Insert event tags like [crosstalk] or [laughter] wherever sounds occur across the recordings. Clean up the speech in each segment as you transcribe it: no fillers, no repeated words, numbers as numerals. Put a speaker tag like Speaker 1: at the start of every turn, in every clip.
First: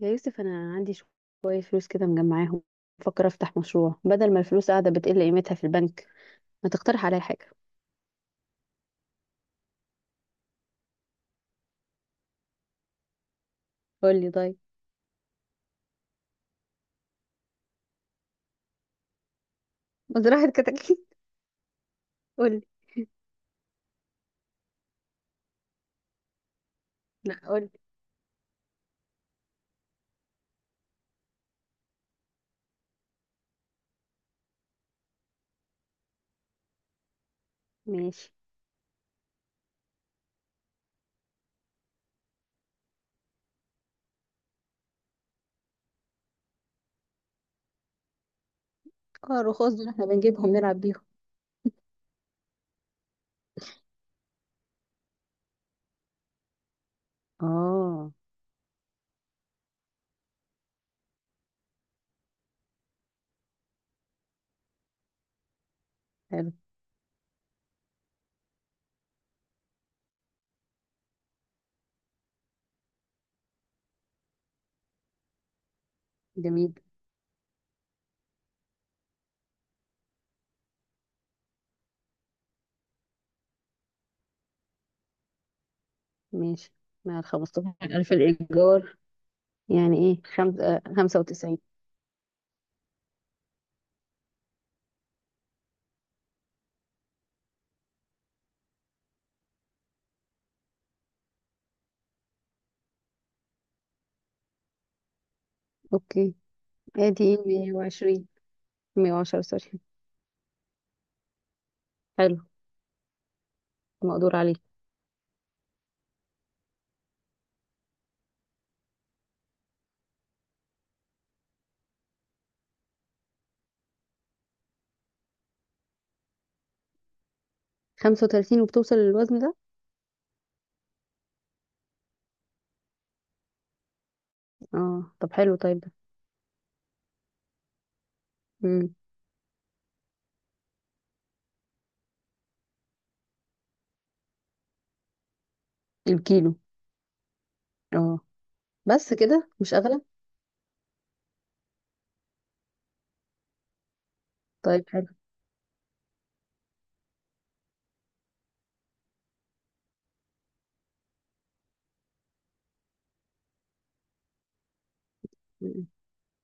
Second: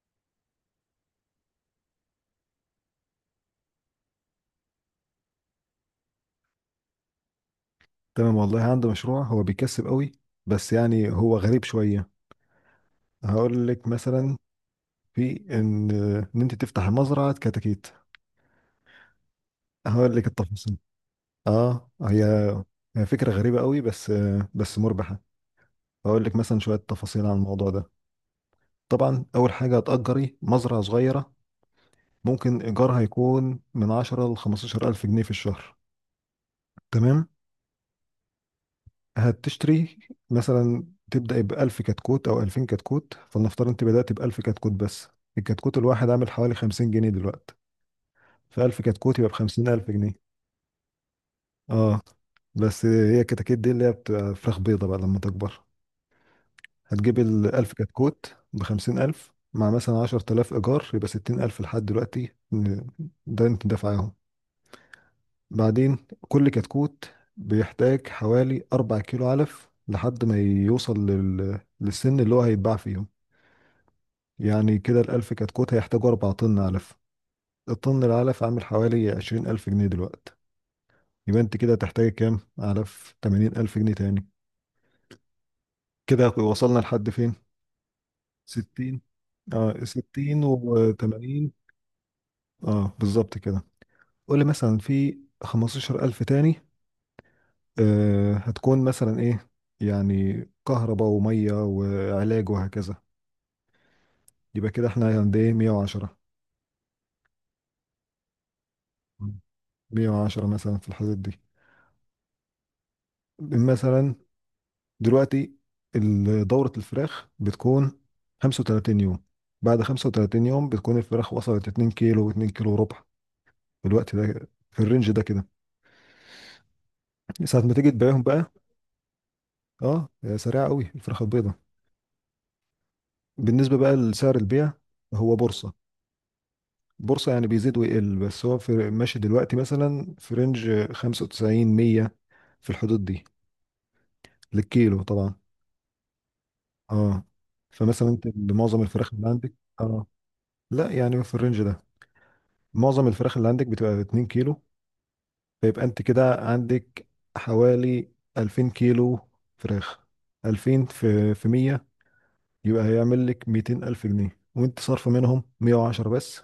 Speaker 1: يا يوسف، انا عندي شويه فلوس كده مجمعاهم. بفكر افتح مشروع بدل ما الفلوس قاعده بتقل قيمتها في البنك. ما تقترح عليا حاجه؟
Speaker 2: تمام والله عنده مشروع هو بيكسب قوي. بس يعني هو غريب شوية، هقول لك
Speaker 1: قول لي
Speaker 2: مثلا.
Speaker 1: طيب.
Speaker 2: في ان انت تفتح مزرعة كتاكيت. هقول لك
Speaker 1: مزرعة
Speaker 2: التفاصيل.
Speaker 1: كتاكيت [laughs]
Speaker 2: اه، هي
Speaker 1: قولي.
Speaker 2: هي فكرة غريبة قوي بس. بس مربحة. هقول لك مثلا شوية تفاصيل عن
Speaker 1: لا، قول
Speaker 2: الموضوع
Speaker 1: لي.
Speaker 2: ده. طبعا اول حاجة هتأجري مزرعة صغيرة، ممكن ايجارها يكون من 10 ل 15 الف جنيه في الشهر. تمام.
Speaker 1: ماشي.
Speaker 2: هتشتري مثلا، تبدأ بألف كتكوت أو ألفين كتكوت. فلنفترض أنت بدأت بألف كتكوت بس. الكتكوت الواحد عامل حوالي 50 جنيه دلوقتي، فألف كتكوت يبقى
Speaker 1: اه،
Speaker 2: بخمسين
Speaker 1: الرخاص دول
Speaker 2: ألف
Speaker 1: احنا
Speaker 2: جنيه
Speaker 1: بنجيبهم نلعب بيهم.
Speaker 2: اه. بس هي الكتاكيت دي اللي هي بتبقى فراخ بيضة بقى لما تكبر. هتجيب الألف
Speaker 1: اه.
Speaker 2: كتكوت بخمسين ألف مع مثلا 10 تلاف إيجار، يبقى 60 ألف لحد دلوقتي. ده أنت دافعاهم. بعدين كل
Speaker 1: حلو.
Speaker 2: كتكوت بيحتاج حوالي 4 كيلو علف لحد ما يوصل للسن اللي هو هيتباع فيه. يعني كده الألف كتكوت هيحتاجوا 4 طن
Speaker 1: جميل.
Speaker 2: علف. الطن العلف عامل حوالي 20 ألف جنيه دلوقتي. يبقى أنت كده هتحتاجي كام علف؟ 80 ألف جنيه تاني. كده
Speaker 1: ماشي
Speaker 2: وصلنا لحد
Speaker 1: مع ال
Speaker 2: فين؟
Speaker 1: 15,000 الايجار.
Speaker 2: ستين. اه،
Speaker 1: يعني ايه
Speaker 2: ستين
Speaker 1: خمس
Speaker 2: وتمانين.
Speaker 1: 95.
Speaker 2: اه بالظبط كده. قولي مثلا في 15 ألف تاني. آه، هتكون مثلا إيه؟ يعني كهرباء ومية وعلاج وهكذا. يبقى كده احنا عند ايه؟ 110.
Speaker 1: اوكي، ادي ايه، 120، 110، سوري.
Speaker 2: 110 مثلا، في الحدود دي.
Speaker 1: حلو،
Speaker 2: مثلا.
Speaker 1: مقدور عليه.
Speaker 2: دلوقتي دورة الفراخ بتكون 35 يوم. بعد 35 يوم بتكون الفراخ وصلت 2 كيلو و2 كيلو وربع في الوقت ده، في الرينج ده كده، ساعة ما تيجي تبيعهم بقى.
Speaker 1: 35 وبتوصل للوزن ده؟
Speaker 2: اه سريعة قوي الفراخ البيضة. بالنسبة بقى لسعر البيع،
Speaker 1: اه طب
Speaker 2: هو
Speaker 1: حلو، طيب
Speaker 2: بورصة.
Speaker 1: ده.
Speaker 2: بورصة، يعني بيزيد ويقل، بس هو في
Speaker 1: امم.
Speaker 2: ماشي دلوقتي مثلا في رينج 95 100، في الحدود دي، للكيلو طبعا.
Speaker 1: الكيلو.
Speaker 2: اه. فمثلا
Speaker 1: اه،
Speaker 2: انت معظم
Speaker 1: بس
Speaker 2: الفراخ اللي
Speaker 1: كده
Speaker 2: عندك،
Speaker 1: مش اغلى؟
Speaker 2: اه، لا يعني في الرينج ده، معظم الفراخ اللي عندك بتبقى 2 كيلو.
Speaker 1: طيب حلو.
Speaker 2: فيبقى انت كده عندك حوالي 2000 كيلو فراخ. 2000 في 100، يبقى هيعمل لك 200 ألف جنيه، وانت صارفة منهم
Speaker 1: م-
Speaker 2: 110 بس.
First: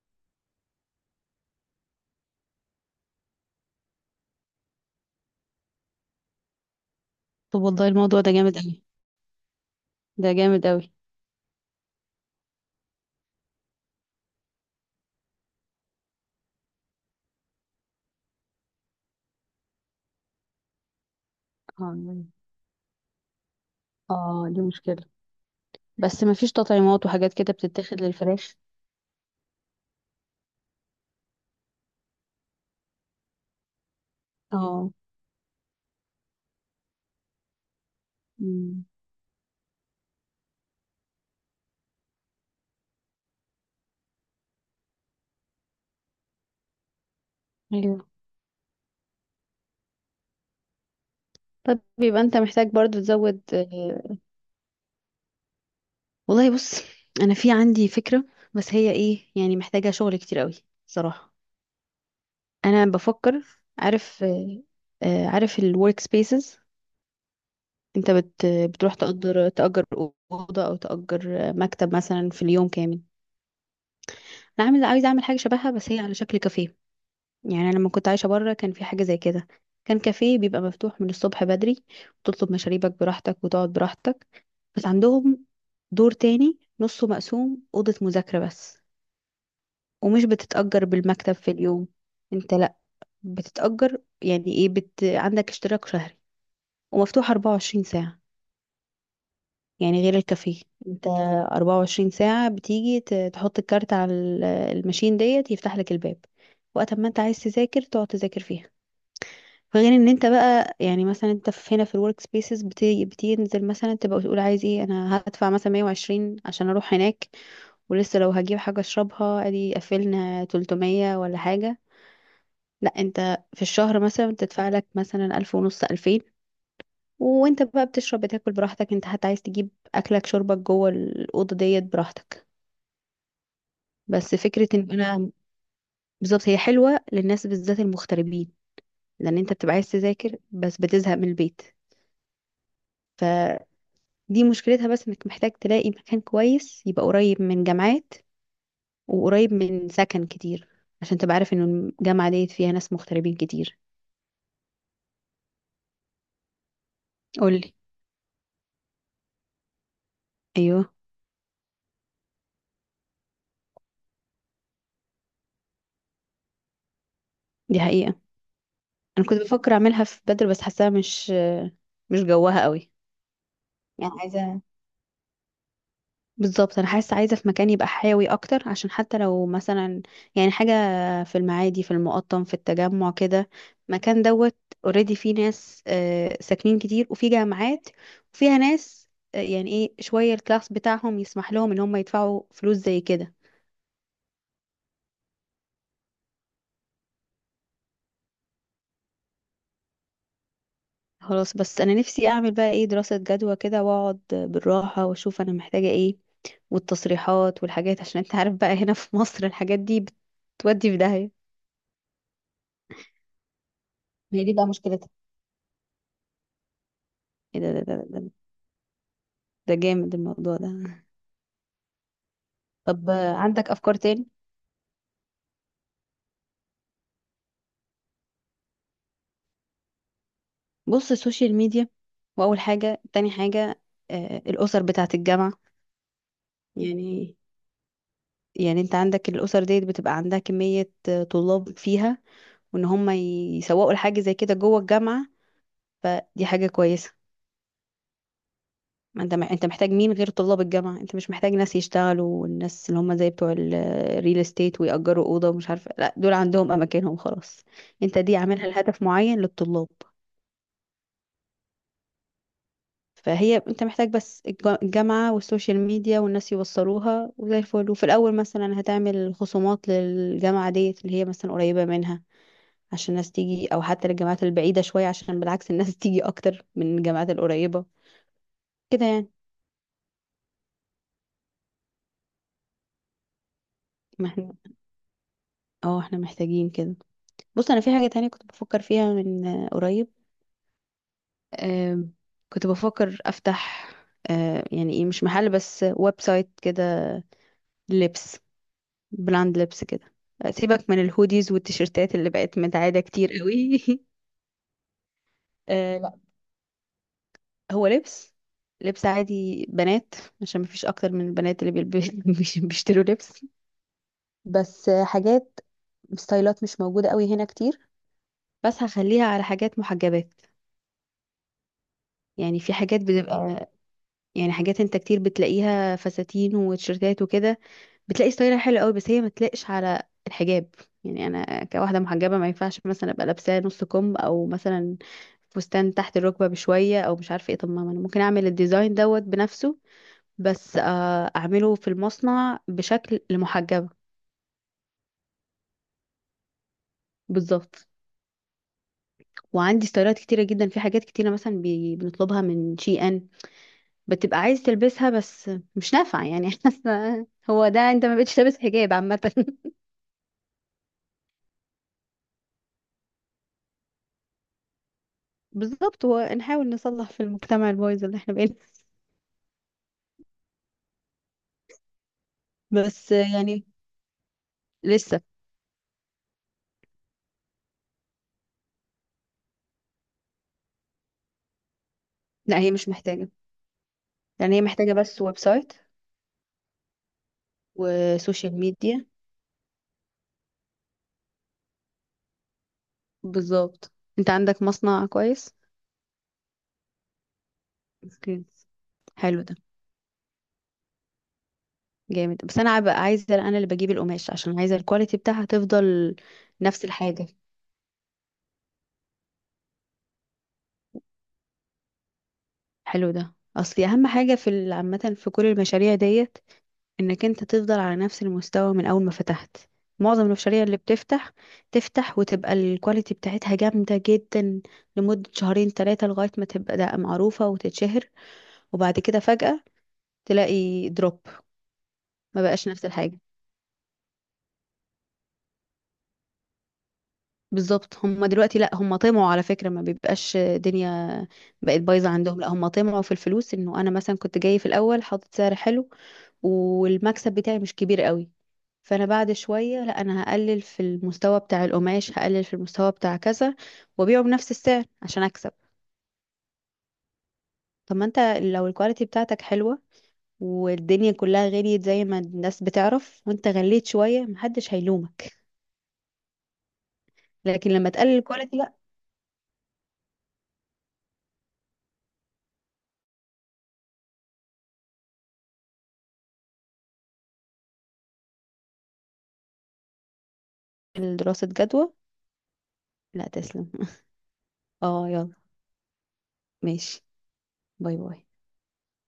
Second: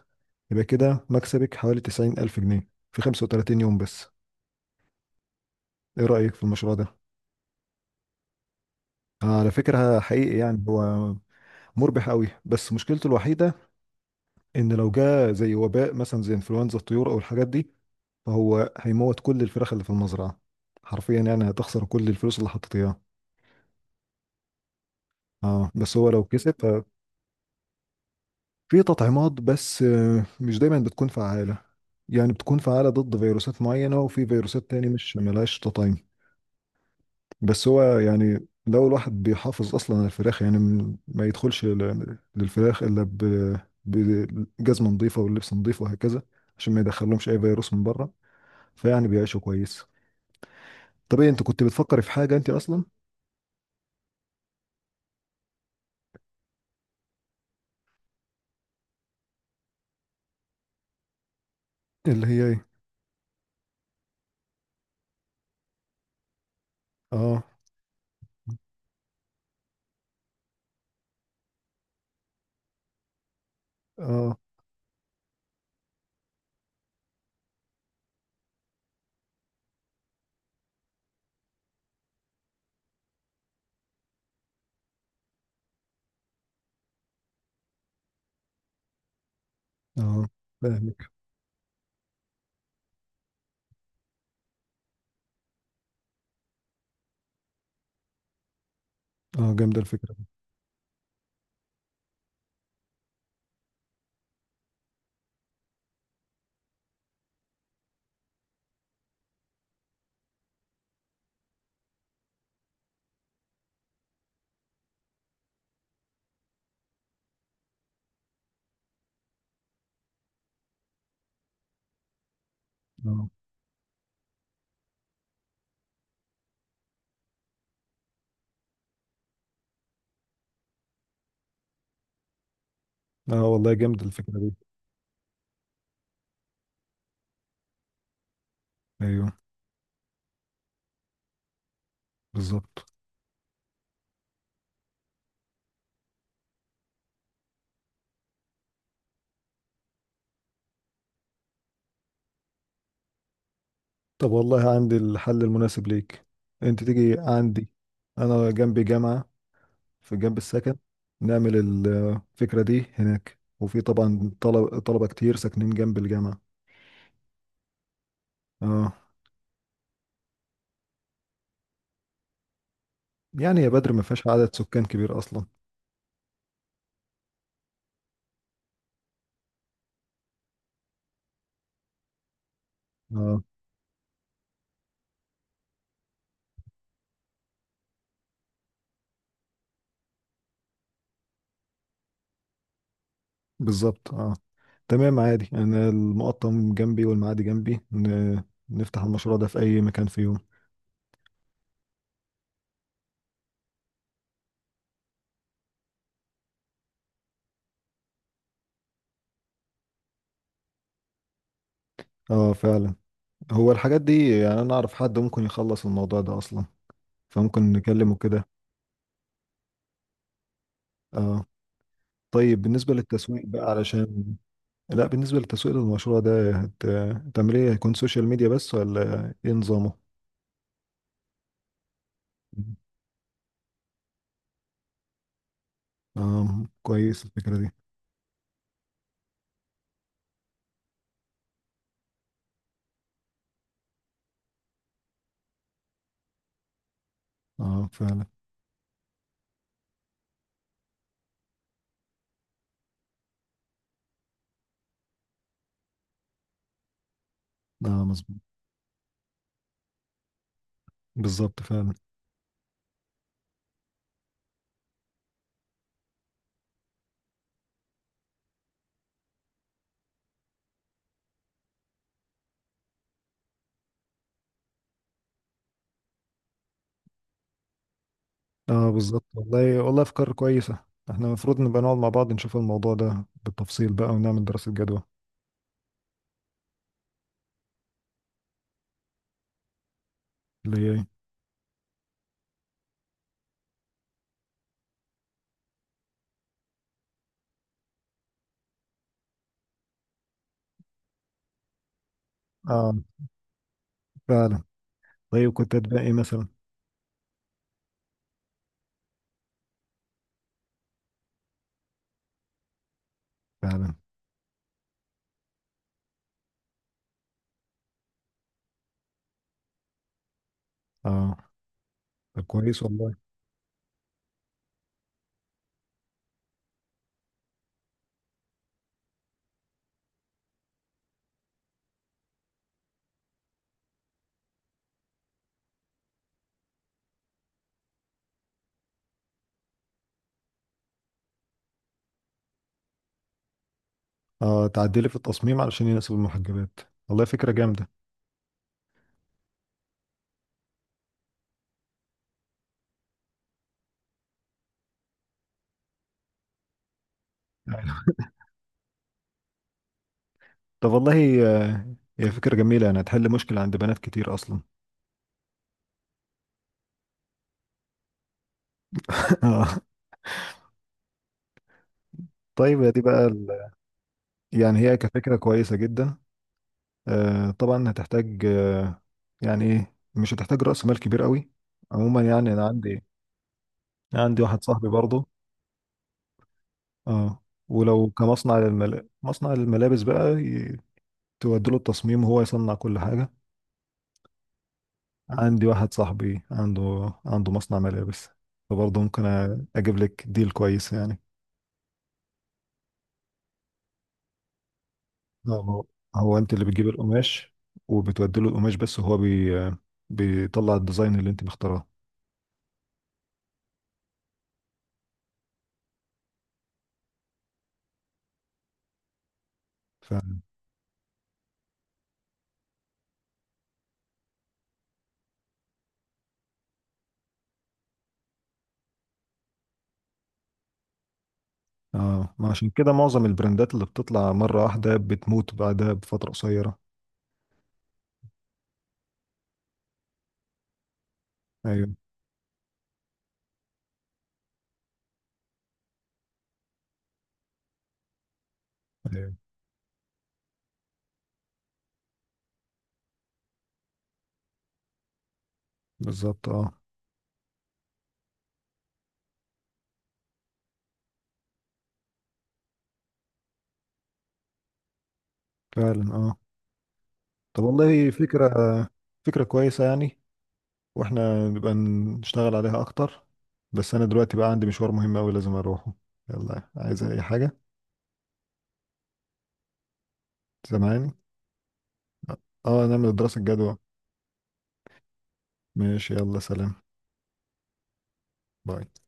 Speaker 2: يبقى كده مكسبك حوالي 90 ألف جنيه في 35 يوم بس. ايه رأيك في المشروع ده؟
Speaker 1: طب والله الموضوع ده جامد قوي.
Speaker 2: على فكرة
Speaker 1: ده
Speaker 2: حقيقي
Speaker 1: جامد
Speaker 2: يعني
Speaker 1: قوي.
Speaker 2: هو مربح قوي، بس مشكلته الوحيدة ان لو جه زي وباء مثلا، زي انفلونزا الطيور او الحاجات دي، فهو هيموت كل الفراخ اللي في المزرعة. حرفيا يعني هتخسر كل
Speaker 1: م.
Speaker 2: الفلوس اللي حطيت اياها.
Speaker 1: اه دي مشكلة.
Speaker 2: اه، بس هو
Speaker 1: بس
Speaker 2: لو
Speaker 1: ما فيش
Speaker 2: كسب ففي.
Speaker 1: تطعيمات وحاجات كده بتتاخد للفراخ؟
Speaker 2: تطعيمات، بس مش دايما بتكون فعالة. يعني بتكون فعالة ضد فيروسات معينة، وفي فيروسات تاني
Speaker 1: اه.
Speaker 2: مش ملهاش تطعيم. بس هو يعني
Speaker 1: م.
Speaker 2: لو الواحد بيحافظ أصلا على الفراخ، يعني ما يدخلش للفراخ إلا بجزمة نظيفة واللبس نظيف وهكذا، عشان ما يدخلهمش أي فيروس من
Speaker 1: ايوه.
Speaker 2: بره. فيعني بيعيشوا كويس. طب إيه؟ أنت كنت
Speaker 1: طب
Speaker 2: بتفكري في
Speaker 1: يبقى
Speaker 2: حاجة
Speaker 1: انت
Speaker 2: أنت
Speaker 1: محتاج
Speaker 2: أصلا؟
Speaker 1: برضو تزود. والله بص، انا في عندي فكرة، بس هي ايه يعني محتاجة شغل كتير قوي صراحة.
Speaker 2: اللي هي إيه؟
Speaker 1: انا بفكر. عارف. عارف الورك سبيسز؟
Speaker 2: آه.
Speaker 1: انت بتروح تأجر أوضة أو تأجر مكتب مثلا في اليوم كامل.
Speaker 2: اه،
Speaker 1: انا عامله عايزه اعمل حاجه شبهها بس هي على شكل كافيه. يعني انا لما كنت عايشه بره كان في حاجه زي كده. كان كافيه بيبقى مفتوح من الصبح بدري، وتطلب مشاريبك براحتك وتقعد براحتك. بس عندهم دور تاني نصه مقسوم اوضه مذاكره بس، ومش
Speaker 2: اه،
Speaker 1: بتتأجر
Speaker 2: فاهمك.
Speaker 1: بالمكتب في اليوم. انت لا، بتتأجر يعني ايه، عندك اشتراك شهري ومفتوح 24 ساعه.
Speaker 2: اه، جامدة
Speaker 1: يعني
Speaker 2: الفكرة
Speaker 1: غير
Speaker 2: دي.
Speaker 1: الكافيه، انت 24 ساعة بتيجي تحط الكارت على الماشين ديت يفتح لك الباب. وقت ما انت عايز تذاكر تقعد تذاكر فيها. فغير ان انت بقى، يعني مثلا انت في هنا في الورك سبيسز بتنزل مثلا تبقى تقول عايز ايه، انا هدفع مثلا 120 عشان اروح هناك. ولسه لو هجيب حاجة اشربها ادي قفلنا 300 ولا حاجة. لا،
Speaker 2: اه،
Speaker 1: انت في الشهر مثلا بتدفع لك مثلا 1,500، 2,000. وانت بقى بتشرب بتاكل براحتك، انت حتى عايز تجيب اكلك شربك جوه الاوضه ديت براحتك.
Speaker 2: اه، والله جامدة
Speaker 1: بس
Speaker 2: الفكرة دي.
Speaker 1: فكره ان انا بالظبط هي حلوه للناس بالذات المغتربين،
Speaker 2: ايوه.
Speaker 1: لان انت بتبقى عايز تذاكر بس بتزهق من البيت.
Speaker 2: بالظبط.
Speaker 1: فدي مشكلتها بس انك محتاج تلاقي مكان كويس يبقى قريب من جامعات وقريب من سكن كتير، عشان تبقى عارف انه الجامعه ديت فيها ناس مغتربين كتير.
Speaker 2: طب والله عندي الحل المناسب ليك. انت تيجي عندي.
Speaker 1: قولي.
Speaker 2: انا جنبي جامعة، في جنب السكن.
Speaker 1: ايوه،
Speaker 2: نعمل الفكرة دي هناك، وفي طبعا طلبة طلبة كتير ساكنين جنب الجامعة.
Speaker 1: دي حقيقه.
Speaker 2: اه.
Speaker 1: انا كنت بفكر اعملها في بدر بس حاساها مش جواها قوي.
Speaker 2: يعني يا بدر، ما
Speaker 1: يعني
Speaker 2: فيهاش عدد
Speaker 1: عايزه
Speaker 2: سكان كبير اصلا.
Speaker 1: بالظبط، انا حاسه عايزه في مكان يبقى حيوي اكتر، عشان حتى لو مثلا يعني حاجه، في المعادي في المقطم في التجمع
Speaker 2: اه،
Speaker 1: كده. مكان دوت اوريدي فيه ناس ساكنين كتير وفي جامعات، وفيها ناس يعني ايه شويه الكلاس بتاعهم يسمح لهم ان هم يدفعوا فلوس زي كده.
Speaker 2: بالظبط اه. تمام عادي، انا المقطم جنبي والمعادي جنبي. نفتح المشروع ده في اي مكان في يوم.
Speaker 1: خلاص، بس انا نفسي اعمل بقى ايه دراسه جدوى كده واقعد بالراحه واشوف انا محتاجه ايه، والتصريحات والحاجات، عشان انت عارف بقى هنا في مصر الحاجات دي بتودي في داهيه.
Speaker 2: اه فعلا. هو الحاجات
Speaker 1: ما
Speaker 2: دي،
Speaker 1: هي دي
Speaker 2: يعني
Speaker 1: بقى
Speaker 2: انا اعرف
Speaker 1: مشكلتها.
Speaker 2: حد ممكن يخلص الموضوع ده اصلا،
Speaker 1: ايه
Speaker 2: فممكن
Speaker 1: ده ده
Speaker 2: نكلمه
Speaker 1: ده
Speaker 2: كده.
Speaker 1: ده جامد الموضوع ده.
Speaker 2: اه. طيب بالنسبة
Speaker 1: طب
Speaker 2: للتسويق بقى،
Speaker 1: عندك افكار تاني؟
Speaker 2: علشان. لا، بالنسبة للتسويق للمشروع ده، هتعمل ايه؟ هيكون سوشيال ميديا بس ولا ايه نظامه؟
Speaker 1: بص، السوشيال ميديا، واول حاجه تاني حاجه، الاسر بتاعه الجامعه.
Speaker 2: اه، كويس
Speaker 1: يعني،
Speaker 2: الفكرة دي.
Speaker 1: يعني انت عندك الاسر ديت بتبقى عندها كميه طلاب فيها، وان هم يسوقوا لحاجه زي كده جوه الجامعه، فدي حاجه كويسه.
Speaker 2: اه فعلا.
Speaker 1: ما انت انت محتاج مين غير طلاب الجامعه، انت مش محتاج ناس يشتغلوا، والناس اللي هم زي بتوع الريل استيت ويأجروا اوضه ومش عارفه، لا دول عندهم اماكنهم خلاص.
Speaker 2: اه
Speaker 1: انت دي
Speaker 2: مظبوط.
Speaker 1: عاملها لهدف معين للطلاب.
Speaker 2: بالظبط فعلا.
Speaker 1: فهي انت محتاج بس الجامعة والسوشيال ميديا، والناس يوصلوها وزي الفل. وفي الأول مثلا هتعمل خصومات للجامعة ديت اللي هي مثلا قريبة منها عشان الناس تيجي، أو حتى للجامعات البعيدة شوية عشان بالعكس الناس [laughs] تيجي أكتر من الجامعات القريبة،
Speaker 2: اه
Speaker 1: كده
Speaker 2: بالظبط.
Speaker 1: يعني.
Speaker 2: والله والله افكار كويسة. احنا المفروض نبقى نقعد مع بعض، نشوف الموضوع ده بالتفصيل بقى،
Speaker 1: ما
Speaker 2: ونعمل
Speaker 1: احنا،
Speaker 2: دراسة جدوى.
Speaker 1: اه احنا محتاجين كده. بص، أنا في حاجة تانية كنت بفكر فيها من قريب.
Speaker 2: اللي هي إيه؟
Speaker 1: آم، كنت بفكر أفتح يعني ايه مش محل بس، ويب سايت كده، لبس، براند لبس كده. سيبك من الهوديز والتيشيرتات اللي بقت
Speaker 2: اه
Speaker 1: متعادة كتير قوي [laughs]
Speaker 2: فعلا. طيب كنت
Speaker 1: آه
Speaker 2: هتبقى ايه
Speaker 1: لا،
Speaker 2: مثلا؟
Speaker 1: هو لبس، لبس عادي بنات، عشان مفيش اكتر من البنات اللي [laughs] بيشتروا لبس.
Speaker 2: فعلا.
Speaker 1: بس حاجات، ستايلات مش موجودة قوي هنا كتير، بس هخليها على حاجات محجبات.
Speaker 2: اه، طب
Speaker 1: يعني في
Speaker 2: كويس
Speaker 1: حاجات
Speaker 2: والله.
Speaker 1: بتبقى، يعني حاجات انت كتير بتلاقيها فساتين وتيشيرتات وكده، بتلاقي ستايلها حلو قوي بس هي ما تلاقش على الحجاب. يعني انا كواحده محجبه ما ينفعش مثلا ابقى لابسه نص كم، او مثلا فستان تحت الركبه بشويه، او مش عارفه ايه. طب ما انا ممكن اعمل الديزاين دوت بنفسه، بس اعمله في المصنع بشكل لمحجبه.
Speaker 2: اه، تعدلي في التصميم علشان يناسب المحجبات. والله فكرة
Speaker 1: بالظبط.
Speaker 2: جامدة.
Speaker 1: وعندي ستايلات كتيره جدا في حاجات كتيره، مثلا بنطلبها من شي ان، بتبقى عايز تلبسها بس مش نافعه يعني [laughs] حاسه هو ده انت ما بقتش لابس حجاب عامه [laughs]
Speaker 2: طب والله هي فكرة جميلة، يعني هتحل مشكلة عند بنات كتير أصلا.
Speaker 1: بالظبط. ونحاول نصلح في المجتمع البايظ اللي احنا بقينا.
Speaker 2: [laughs] آه. طيب هي دي
Speaker 1: بس
Speaker 2: بقى
Speaker 1: يعني
Speaker 2: ال... يعني هي
Speaker 1: لسه.
Speaker 2: كفكرة كويسة جدا. آه طبعا هتحتاج. آه، يعني ايه، مش هتحتاج رأس مال كبير قوي عموما. يعني
Speaker 1: لا
Speaker 2: أنا
Speaker 1: هي مش
Speaker 2: عندي
Speaker 1: محتاجة.
Speaker 2: عندي
Speaker 1: يعني هي
Speaker 2: واحد صاحبي
Speaker 1: محتاجة بس
Speaker 2: برضه.
Speaker 1: ويب سايت
Speaker 2: اه، ولو
Speaker 1: وسوشيال
Speaker 2: كمصنع
Speaker 1: ميديا.
Speaker 2: مصنع للملابس بقى، تودي له التصميم وهو يصنع كل حاجة.
Speaker 1: بالظبط. انت عندك مصنع كويس.
Speaker 2: عندي واحد صاحبي عنده مصنع ملابس.
Speaker 1: اوكي.
Speaker 2: فبرضه ممكن
Speaker 1: حلو ده،
Speaker 2: اجيب لك ديل كويس يعني.
Speaker 1: جامد. بس انا بقى عايزة انا اللي بجيب القماش عشان عايزة الكواليتي بتاعها
Speaker 2: لا، هو،
Speaker 1: تفضل
Speaker 2: هو انت اللي
Speaker 1: نفس
Speaker 2: بتجيب
Speaker 1: الحاجة.
Speaker 2: القماش، وبتودي له القماش، بس هو بيطلع الديزاين اللي انت مختاراه.
Speaker 1: حلو ده اصلي. اهم حاجة في عامة في كل المشاريع ديت انك انت تفضل على نفس المستوى من اول ما فتحت.
Speaker 2: ف
Speaker 1: معظم المشاريع اللي بتفتح، تفتح وتبقى الكواليتي بتاعتها جامدة جدا لمدة شهرين ثلاثة، لغاية ما تبقى ده معروفة وتتشهر، وبعد كده فجأة تلاقي دروب،
Speaker 2: اه،
Speaker 1: ما
Speaker 2: ما
Speaker 1: بقاش
Speaker 2: عشان
Speaker 1: نفس
Speaker 2: كده
Speaker 1: الحاجة.
Speaker 2: معظم البراندات اللي بتطلع مرة واحدة بتموت بعدها بفترة قصيرة.
Speaker 1: بالظبط، هم دلوقتي لا هم طمعوا، على فكرة ما بيبقاش دنيا بقت
Speaker 2: ايوه.
Speaker 1: بايظة عندهم، لا هم طمعوا في الفلوس. انه انا مثلا كنت جاي في الاول حاطط سعر حلو والمكسب بتاعي مش كبير قوي، فانا بعد
Speaker 2: ايوه
Speaker 1: شويه لا انا هقلل في المستوى بتاع القماش، هقلل في المستوى بتاع كذا، وابيعه بنفس السعر عشان اكسب.
Speaker 2: بالظبط. اه
Speaker 1: طب ما انت لو الكواليتي بتاعتك حلوه، والدنيا كلها غليت زي ما الناس بتعرف، وانت غليت شويه محدش هيلومك،
Speaker 2: فعلا. اه. طب
Speaker 1: لكن لما
Speaker 2: والله
Speaker 1: تقلل
Speaker 2: فكرة
Speaker 1: الكواليتي لا.
Speaker 2: فكرة كويسة يعني. واحنا نبقى نشتغل عليها اكتر. بس انا دلوقتي بقى عندي مشوار مهم اوي لازم اروحه. يلا، عايز اي حاجة؟ سامعني؟
Speaker 1: دراسه جدوى.
Speaker 2: اه، نعمل
Speaker 1: لا
Speaker 2: دراسة
Speaker 1: تسلم.
Speaker 2: جدوى.
Speaker 1: اه يلا.
Speaker 2: ماشي، يلا سلام.
Speaker 1: ماشي. باي باي.
Speaker 2: باي.